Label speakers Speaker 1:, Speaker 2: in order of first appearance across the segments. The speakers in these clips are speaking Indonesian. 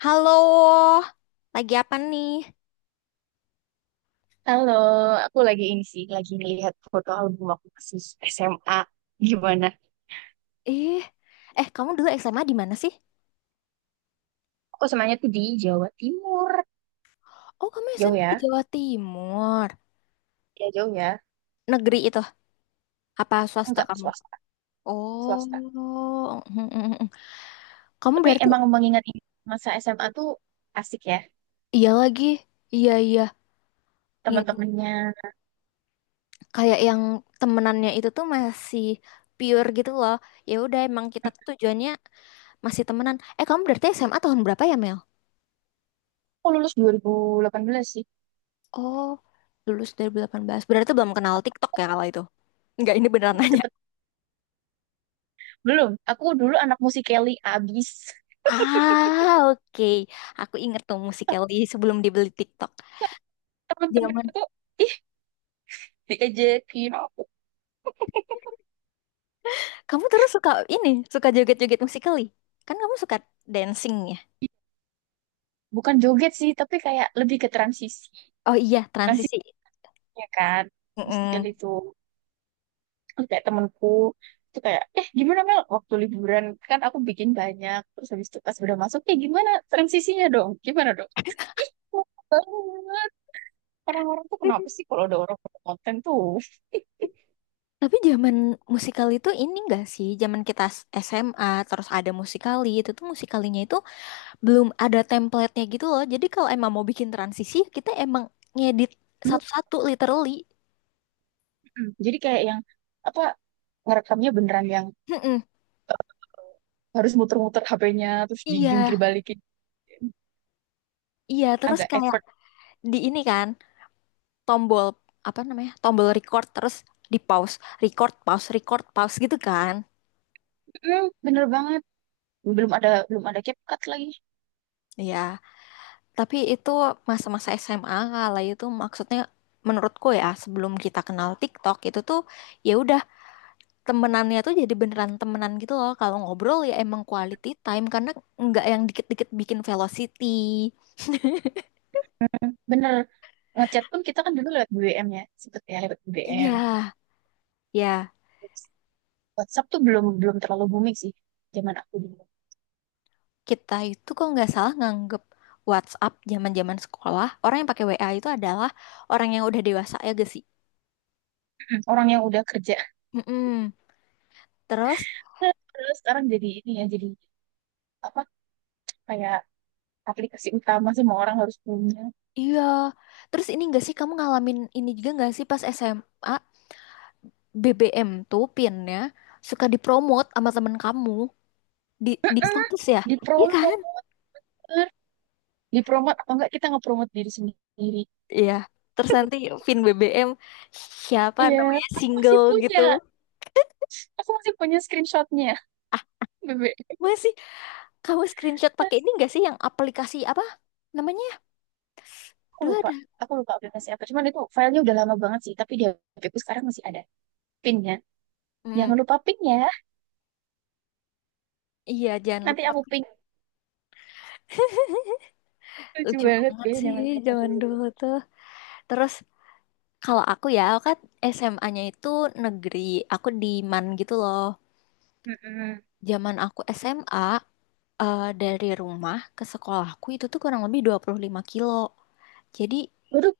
Speaker 1: Halo, lagi apa nih?
Speaker 2: Halo, aku lagi ini sih, lagi ngelihat foto album waktu masih SMA. Gimana?
Speaker 1: Ih, eh kamu dulu SMA di mana sih?
Speaker 2: Aku semuanya tuh di Jawa Timur.
Speaker 1: Oh, kamu
Speaker 2: Jauh
Speaker 1: SMA di
Speaker 2: ya?
Speaker 1: Jawa Timur.
Speaker 2: Ya jauh ya.
Speaker 1: Negeri itu, apa swasta
Speaker 2: Enggak,
Speaker 1: kamu?
Speaker 2: swasta.
Speaker 1: Oh,
Speaker 2: Swasta.
Speaker 1: mm, mm, mm. Kamu
Speaker 2: Tapi
Speaker 1: berarti
Speaker 2: emang mengingat ini, masa SMA tuh asik ya.
Speaker 1: iya lagi. Iya, iya. Iya,
Speaker 2: Teman-temannya.
Speaker 1: kayak yang temenannya itu tuh masih pure gitu loh. Ya udah emang kita tuh tujuannya masih temenan. Eh, kamu berarti SMA tahun berapa ya, Mel?
Speaker 2: Aku lulus 2018 sih.
Speaker 1: Oh, lulus 2018. Berarti belum kenal TikTok ya kalau itu. Enggak, ini beneran
Speaker 2: Aku
Speaker 1: nanya.
Speaker 2: cepet. Belum. Aku dulu anak musik Kelly abis.
Speaker 1: Ah, oke. Aku inget tuh Musical.ly sebelum dibeli TikTok.
Speaker 2: Temen-temen
Speaker 1: Zaman.
Speaker 2: itu ih, diajakin aku.
Speaker 1: Kamu terus suka ini, suka joget-joget Musical.ly. Kan kamu suka dancing ya?
Speaker 2: Bukan joget sih, tapi kayak lebih ke transisi.
Speaker 1: Oh iya, transisi.
Speaker 2: Transisinya kan. Musik Kelly
Speaker 1: Mm-mm.
Speaker 2: itu. Terus kayak temenku itu kayak, eh, gimana Mel waktu liburan, kan aku bikin banyak, terus habis itu pas udah masuk, eh, gimana transisinya dong, gimana dong? Ih, lama banget. Orang-orang tuh kenapa
Speaker 1: Hmm.
Speaker 2: sih kalau ada orang buat konten tuh?
Speaker 1: Tapi zaman Musical.ly itu ini enggak sih? Zaman kita SMA terus ada Musical.ly, itu tuh Musical.ly-nya itu belum ada template-nya gitu loh. Jadi kalau emang mau bikin transisi, kita emang ngedit
Speaker 2: Dulu,
Speaker 1: satu-satu literally.
Speaker 2: jadi kayak yang apa, ngerekamnya beneran yang
Speaker 1: Mm-mm.
Speaker 2: harus muter-muter HP-nya terus
Speaker 1: Iya,
Speaker 2: dijungkir balikin,
Speaker 1: iya terus
Speaker 2: agak
Speaker 1: kayak
Speaker 2: effort.
Speaker 1: di ini kan tombol apa namanya? Tombol record terus di pause, record, pause, record, pause gitu kan.
Speaker 2: Mm, bener banget, belum ada, belum ada CapCut lagi.
Speaker 1: Iya. Tapi itu masa-masa SMA kala itu maksudnya menurutku ya sebelum kita kenal TikTok itu tuh ya udah temenannya tuh jadi beneran temenan gitu loh. Kalau ngobrol ya emang quality time karena nggak yang dikit-dikit bikin velocity.
Speaker 2: Bener, ngechat pun kita kan dulu lewat BBM ya, sempet ya lewat
Speaker 1: Iya,
Speaker 2: BBM.
Speaker 1: ya
Speaker 2: WhatsApp tuh belum belum terlalu booming sih zaman aku dulu.
Speaker 1: kita itu kok nggak salah nganggep WhatsApp zaman-zaman sekolah orang yang pakai WA itu adalah orang yang udah dewasa ya gak sih?
Speaker 2: Mm-mm. Orang yang udah kerja.
Speaker 1: Mm-mm. Terus,
Speaker 2: Terus sekarang jadi ini ya, jadi apa, kayak aplikasi utama semua orang harus punya.
Speaker 1: iya. Terus ini enggak sih kamu ngalamin ini juga enggak sih pas SMA BBM tuh pinnya suka dipromot sama temen kamu di status ya? Iya
Speaker 2: Dipromo,
Speaker 1: kan?
Speaker 2: dipromot atau enggak kita ngepromot diri sendiri.
Speaker 1: Iya. Terus nanti pin BBM siapa
Speaker 2: Iya,
Speaker 1: namanya
Speaker 2: aku masih
Speaker 1: single
Speaker 2: punya.
Speaker 1: gitu.
Speaker 2: Aku masih punya screenshotnya, Bebe.
Speaker 1: Masih kamu screenshot pakai ini
Speaker 2: Masih.
Speaker 1: enggak sih yang aplikasi apa namanya?
Speaker 2: Aku
Speaker 1: Dulu
Speaker 2: lupa.
Speaker 1: ada.
Speaker 2: Aku lupa aplikasi apa. Cuman itu filenya udah lama banget sih. Tapi di HPku sekarang masih ada. Pinnya. Jangan
Speaker 1: Hmm.
Speaker 2: lupa pin ya.
Speaker 1: Iya, jangan
Speaker 2: Nanti
Speaker 1: lupa.
Speaker 2: aku ping. Lucu
Speaker 1: Lucu
Speaker 2: banget
Speaker 1: banget
Speaker 2: ya
Speaker 1: sih
Speaker 2: zaman-zaman
Speaker 1: zaman
Speaker 2: dulu tuh.
Speaker 1: dulu tuh. Terus, kalau aku ya, aku kan SMA-nya itu negeri. Aku di MAN gitu loh.
Speaker 2: Mm-mm.
Speaker 1: Zaman aku SMA, dari rumah ke sekolahku itu tuh kurang lebih 25 kilo. Jadi
Speaker 2: Waduh,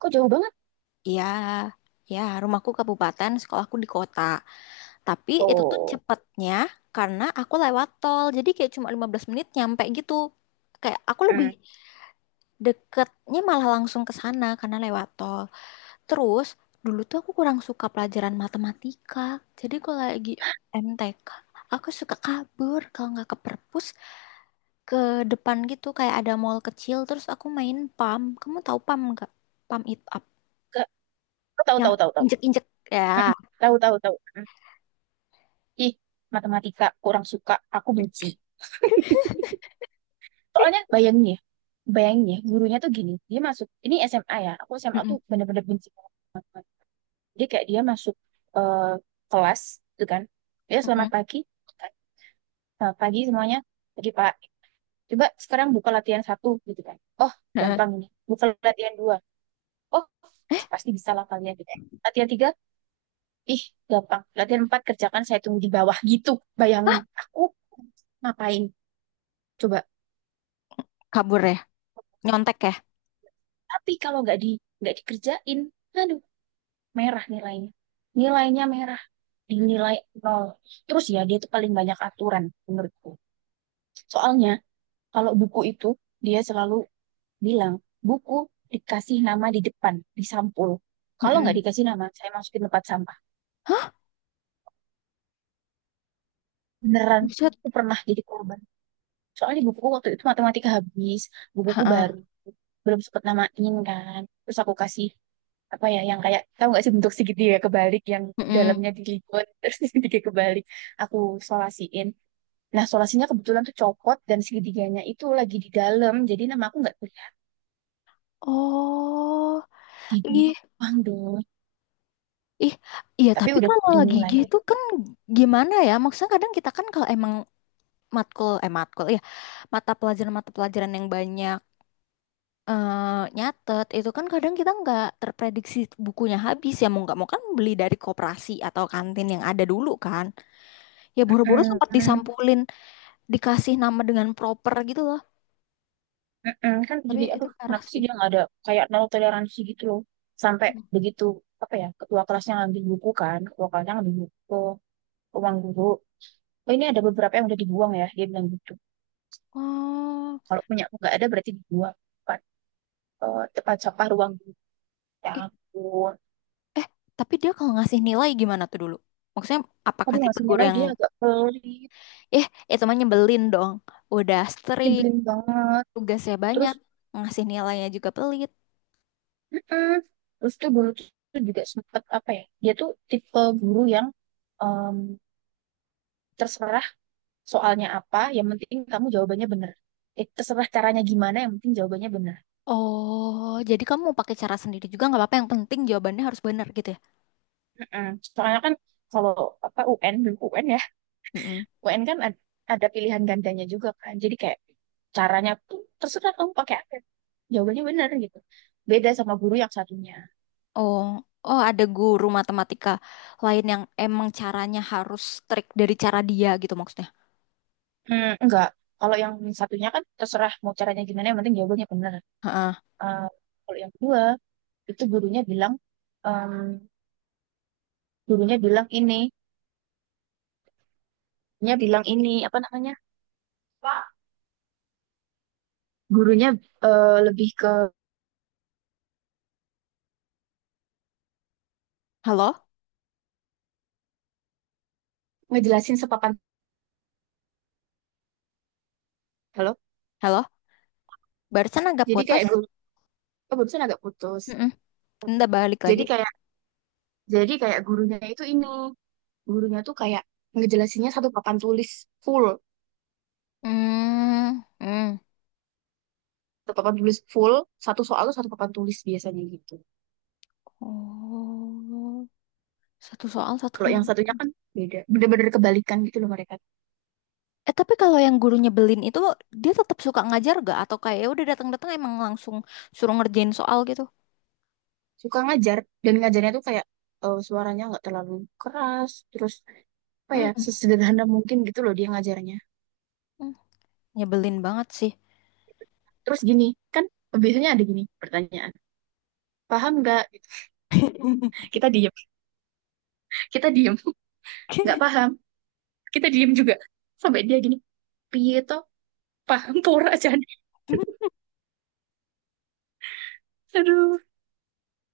Speaker 2: kok jauh banget.
Speaker 1: ya, ya rumahku kabupaten, sekolahku di kota. Tapi itu tuh
Speaker 2: Oh,
Speaker 1: cepetnya karena aku lewat tol. Jadi kayak cuma 15 menit nyampe gitu. Kayak aku lebih
Speaker 2: mm.
Speaker 1: deketnya malah langsung ke sana karena lewat tol. Terus dulu tuh aku kurang suka pelajaran matematika. Jadi kalau lagi MTK, aku suka kabur kalau nggak ke perpus ke depan gitu kayak ada mall kecil terus aku main PAM. Kamu tahu PAM nggak? PAM It Up
Speaker 2: Ke- tahu,
Speaker 1: yang
Speaker 2: tahu, tahu, tahu.
Speaker 1: injek-injek ya.
Speaker 2: Mm-mm. Tahu, tahu, tahu. Mm. Ih, matematika kurang suka, aku benci. Soalnya bayangin ya, gurunya tuh gini, dia masuk ini SMA ya. Aku SMA tuh
Speaker 1: Mm-mm.
Speaker 2: bener-bener benci banget sama matematika. Dia kayak dia masuk eh, kelas gitu kan. Ya, selamat
Speaker 1: Mm-mm.
Speaker 2: pagi, gitu kan. Selamat pagi semuanya. Pagi Pak. Coba sekarang buka latihan satu, gitu kan. Oh,
Speaker 1: Heeh.
Speaker 2: gampang ini. Buka latihan dua. Oh,
Speaker 1: Eh,
Speaker 2: pasti bisa lah kalian, gitu kan. Latihan tiga. Ih, gampang. Latihan empat, kerjakan, saya tunggu di bawah, gitu. Bayangin,
Speaker 1: hah?
Speaker 2: aku ngapain? Coba.
Speaker 1: Kabur ya? Nyontek ya?
Speaker 2: Tapi kalau nggak di nggak dikerjain, aduh, merah nilainya. Nilainya merah. Dinilai nol. Terus ya, dia tuh paling banyak aturan menurutku. Soalnya, kalau buku itu, dia selalu bilang, buku dikasih nama di depan, di sampul. Kalau nggak
Speaker 1: Mm-mm.
Speaker 2: dikasih nama, saya masukin tempat sampah.
Speaker 1: Hah?
Speaker 2: Beneran,
Speaker 1: Buset.
Speaker 2: aku pernah jadi korban. Soalnya bukuku waktu itu matematika habis, bukuku
Speaker 1: Heeh.
Speaker 2: baru, belum sempet namain kan, terus aku kasih apa ya, yang kayak, tahu nggak sih bentuk segitiga kebalik yang
Speaker 1: Mm-mm.
Speaker 2: dalamnya dilipat, terus segitiga kebalik, aku solasiin. Nah, solasinya kebetulan tuh copot dan segitiganya itu lagi di dalam, jadi nama aku nggak kelihatan
Speaker 1: Oh,
Speaker 2: di
Speaker 1: ih,
Speaker 2: doang dong,
Speaker 1: ih, iya.
Speaker 2: tapi
Speaker 1: Tapi
Speaker 2: udah
Speaker 1: kalau lagi
Speaker 2: dimulai.
Speaker 1: gitu kan gimana ya? Maksudnya kadang kita kan kalau emang matkul ya mata pelajaran-mata pelajaran yang banyak, nyatet itu kan kadang kita nggak terprediksi, bukunya habis ya mau nggak mau kan beli dari koperasi atau kantin yang ada dulu kan, ya boro-boro sempat
Speaker 2: Mm-mm,
Speaker 1: disampulin dikasih nama dengan proper gitu loh.
Speaker 2: mm-mm. Kan
Speaker 1: Tapi
Speaker 2: jadi,
Speaker 1: itu
Speaker 2: aduh,
Speaker 1: parah
Speaker 2: kenapa sih
Speaker 1: sih.
Speaker 2: dia nggak ada kayak nol toleransi gitu loh, sampai begitu apa ya, ketua kelasnya ngambil buku kan, ketua kelasnya ngambil buku, uang guru, oh, ini ada beberapa yang udah dibuang ya, dia bilang gitu.
Speaker 1: Oh,
Speaker 2: Kalau punya aku nggak ada, berarti dibuang, tempat, eh, tempat sampah ruang guru. Ya
Speaker 1: ih,
Speaker 2: ampun.
Speaker 1: eh tapi dia kalau ngasih nilai gimana tuh dulu? Maksudnya apakah
Speaker 2: Aduh,
Speaker 1: tipe
Speaker 2: ngasih
Speaker 1: guru
Speaker 2: nilai
Speaker 1: yang
Speaker 2: dia agak pelit,
Speaker 1: eh itu mah nyebelin dong, udah strict,
Speaker 2: nyebelin banget.
Speaker 1: tugasnya
Speaker 2: Terus,
Speaker 1: banyak, ngasih nilainya juga pelit.
Speaker 2: mm-mm. Terus tuh dulu tuh tuh juga sempet apa ya? Dia tuh tipe guru yang em, terserah soalnya apa, yang penting kamu jawabannya bener. Eh, terserah caranya gimana, yang penting jawabannya bener.
Speaker 1: Oh, jadi kamu mau pakai cara sendiri juga nggak apa-apa. Yang penting jawabannya harus benar gitu ya.
Speaker 2: Mm-mm. Soalnya kan kalau apa, UN dulu, UN ya,
Speaker 1: Mm-mm.
Speaker 2: UN kan ada pilihan gandanya juga kan. Jadi kayak caranya tuh terserah kamu pakai apa. Jawabannya benar gitu. Beda sama guru yang satunya.
Speaker 1: Oh, oh ada guru matematika lain yang emang caranya harus trik dari cara dia gitu maksudnya.
Speaker 2: Hmm, enggak. Kalau yang satunya kan terserah mau caranya gimana, yang penting jawabannya benar.
Speaker 1: Heeh.
Speaker 2: Eh, kalau yang kedua itu gurunya bilang em, gurunya bilang ini, gurunya bilang ini apa namanya? Pak. Gurunya, eh, lebih ke
Speaker 1: Halo,
Speaker 2: ngejelasin sepapan. Halo.
Speaker 1: halo. Barusan agak
Speaker 2: Jadi
Speaker 1: putus.
Speaker 2: kayak guru, oh, barusan agak putus.
Speaker 1: Mm-mm. Ntar balik
Speaker 2: Jadi
Speaker 1: lagi.
Speaker 2: kayak jadi kayak gurunya itu ini, gurunya tuh kayak ngejelasinnya satu papan tulis full,
Speaker 1: Hmm, hmm.
Speaker 2: satu papan tulis full, satu soal tuh satu papan tulis biasanya gitu.
Speaker 1: Oh, satu soal satu
Speaker 2: Kalau
Speaker 1: hal.
Speaker 2: yang satunya kan beda, bener-bener kebalikan gitu loh mereka.
Speaker 1: Eh tapi kalau yang guru nyebelin itu dia tetap suka ngajar gak? Atau kayak ya udah datang-datang emang langsung suruh ngerjain soal gitu?
Speaker 2: Suka ngajar dan ngajarnya tuh kayak suaranya nggak terlalu keras, terus apa ya,
Speaker 1: Hmm,
Speaker 2: sesederhana mungkin gitu loh dia ngajarnya.
Speaker 1: hmm. Nyebelin banget sih.
Speaker 2: Terus gini kan biasanya ada gini pertanyaan, paham nggak, gitu. Kita diem. Kita diem, nggak paham. Kita diem juga. Sampai dia gini, piye toh, paham pura aja, aduh.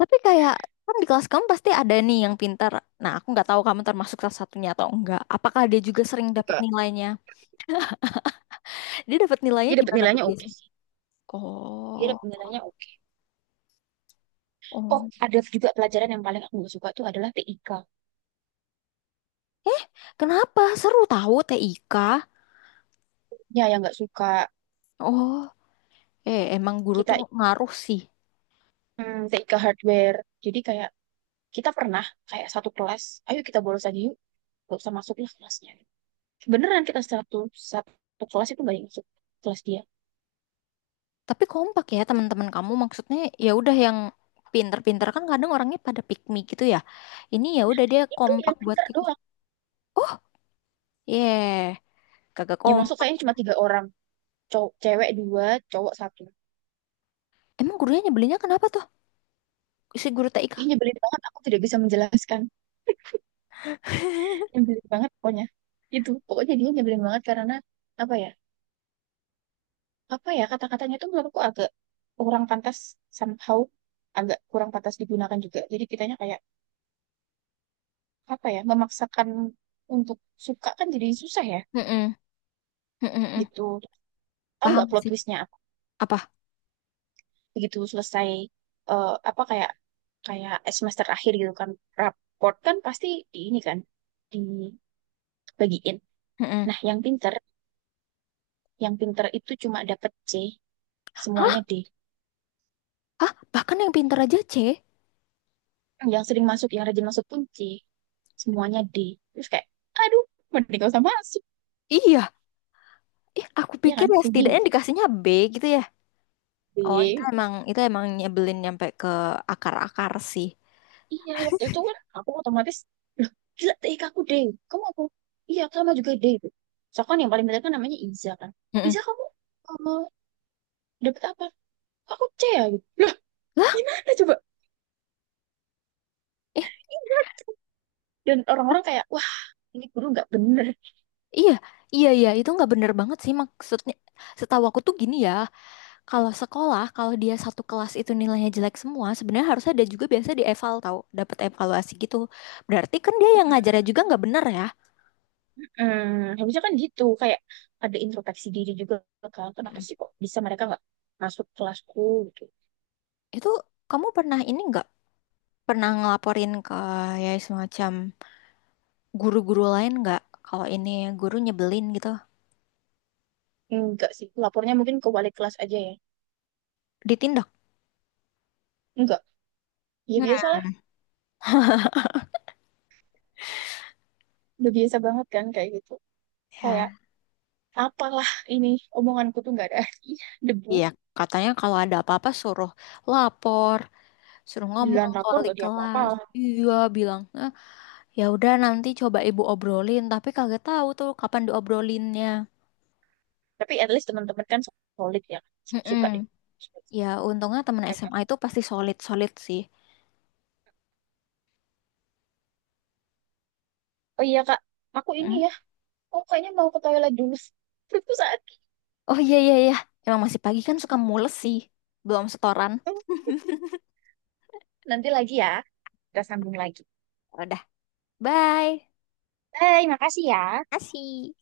Speaker 1: Tapi kayak kan di kelas kamu pasti ada nih yang pintar. Nah, aku nggak tahu kamu termasuk salah satunya atau enggak. Apakah dia juga sering dapat
Speaker 2: Enggak,
Speaker 1: nilainya? Dia dapat nilainya
Speaker 2: dia dapat
Speaker 1: gimana tuh
Speaker 2: nilainya oke
Speaker 1: biasanya?
Speaker 2: sih. Dia
Speaker 1: Oh,
Speaker 2: ada penilaiannya oke. Oh,
Speaker 1: oh.
Speaker 2: ada juga pelajaran yang paling aku nggak suka tuh adalah TIK.
Speaker 1: Eh, kenapa? Seru tahu TIK.
Speaker 2: Ya, yang nggak suka
Speaker 1: Oh, emang guru
Speaker 2: kita,
Speaker 1: tuh ngaruh sih.
Speaker 2: TIK hardware. Jadi kayak kita pernah kayak satu kelas, ayo kita bolos aja yuk, gak usah masuk lah kelasnya. Beneran kita satu satu kelas itu banyak masuk kelas dia.
Speaker 1: Tapi kompak ya teman-teman kamu maksudnya, ya udah yang pinter-pinter kan kadang orangnya pada pick me gitu ya. Ini ya udah dia
Speaker 2: Itu
Speaker 1: kompak
Speaker 2: yang
Speaker 1: buat
Speaker 2: pintar
Speaker 1: ikut.
Speaker 2: doang.
Speaker 1: Oh, yeah. Kagak
Speaker 2: Yang masuk
Speaker 1: kompak.
Speaker 2: kayaknya cuma tiga orang, cowok cewek dua, cowok satu.
Speaker 1: Emang gurunya nyebelinnya kenapa tuh? Si guru TIK.
Speaker 2: Ih, nyebelin banget, aku tidak bisa menjelaskan. Nyebelin banget pokoknya. Itu, pokoknya dia nyebelin banget karena apa ya? Apa ya, kata-katanya itu menurutku agak kurang pantas somehow, agak kurang pantas digunakan juga, jadi kitanya kayak apa ya, memaksakan untuk suka kan, jadi susah ya
Speaker 1: Mm-mm. Mm-mm.
Speaker 2: gitu. Tahu
Speaker 1: Paham
Speaker 2: nggak plot
Speaker 1: sih
Speaker 2: twistnya apa?
Speaker 1: apa.
Speaker 2: Begitu selesai, eh, apa kayak kayak semester akhir gitu kan, raport kan pasti di ini kan dibagiin.
Speaker 1: Mm-mm.
Speaker 2: Nah yang pinter, yang pinter itu cuma dapet C, semuanya
Speaker 1: Hah,
Speaker 2: D.
Speaker 1: hah, bahkan yang pintar aja C?
Speaker 2: Yang sering masuk, yang rajin masuk pun C, semuanya D. Terus kayak, aduh, mending gak usah masuk.
Speaker 1: Iya, ih aku
Speaker 2: Iya
Speaker 1: pikir
Speaker 2: kan?
Speaker 1: ya
Speaker 2: Rugi nggak
Speaker 1: setidaknya
Speaker 2: sih?
Speaker 1: dikasihnya B gitu ya. Oh itu
Speaker 2: Di
Speaker 1: emang, itu emang nyebelin nyampe ke akar-akar sih.
Speaker 2: Iya, waktu itu kan aku otomatis, loh, gila TIK aku D. Kamu aku, iya sama juga D itu. Soalnya kan yang paling benar kan namanya Iza kan.
Speaker 1: Mm-mm.
Speaker 2: Iza kamu eh, dapet apa? Aku C ya gitu. Loh,
Speaker 1: Lah,
Speaker 2: gimana coba?
Speaker 1: eh,
Speaker 2: Iya. Dan orang-orang kayak, wah, ini guru nggak bener.
Speaker 1: iya, iya, iya, itu nggak bener banget sih maksudnya. Setahu aku tuh gini ya, kalau sekolah, kalau dia satu kelas itu nilainya jelek semua, sebenarnya harusnya ada juga biasa di eval tahu, dapat evaluasi gitu. Berarti kan dia yang ngajarnya
Speaker 2: Hmm.
Speaker 1: juga nggak bener ya.
Speaker 2: Harusnya kan gitu. Kayak ada introspeksi diri juga kan. Kenapa
Speaker 1: Mm.
Speaker 2: sih kok bisa mereka nggak masuk kelasku gitu.
Speaker 1: Itu kamu pernah ini nggak? Pernah ngelaporin ke ya semacam guru-guru lain nggak? Kalau ini guru nyebelin gitu,
Speaker 2: Enggak sih, lapornya mungkin ke wali kelas aja ya.
Speaker 1: ditindak.
Speaker 2: Enggak. Ya
Speaker 1: Hmm.
Speaker 2: biasa udah biasa banget kan kayak gitu, kayak
Speaker 1: Ya,
Speaker 2: apalah ini, omonganku tuh nggak ada artinya debu,
Speaker 1: iya katanya kalau ada apa-apa suruh lapor, suruh ngomong
Speaker 2: bilang
Speaker 1: ke
Speaker 2: rapor
Speaker 1: wali
Speaker 2: nggak diapa-apa.
Speaker 1: kelas. Iya bilang, "Eh, ya udah nanti coba ibu obrolin," tapi kagak tahu tuh kapan diobrolinnya.
Speaker 2: Tapi at least teman-teman kan solid ya,
Speaker 1: Mm-mm.
Speaker 2: suka deh.
Speaker 1: Ya untungnya temen SMA itu pasti solid-solid sih.
Speaker 2: Oh iya kak, aku ini
Speaker 1: Mm.
Speaker 2: ya, oh kayaknya mau ke toilet dulu. Itu saat
Speaker 1: Oh iya iya iya, emang masih pagi kan suka mules sih, belum setoran.
Speaker 2: itu. Nanti lagi ya, kita sambung lagi.
Speaker 1: Bye.
Speaker 2: Bye, makasih ya.
Speaker 1: Kasih.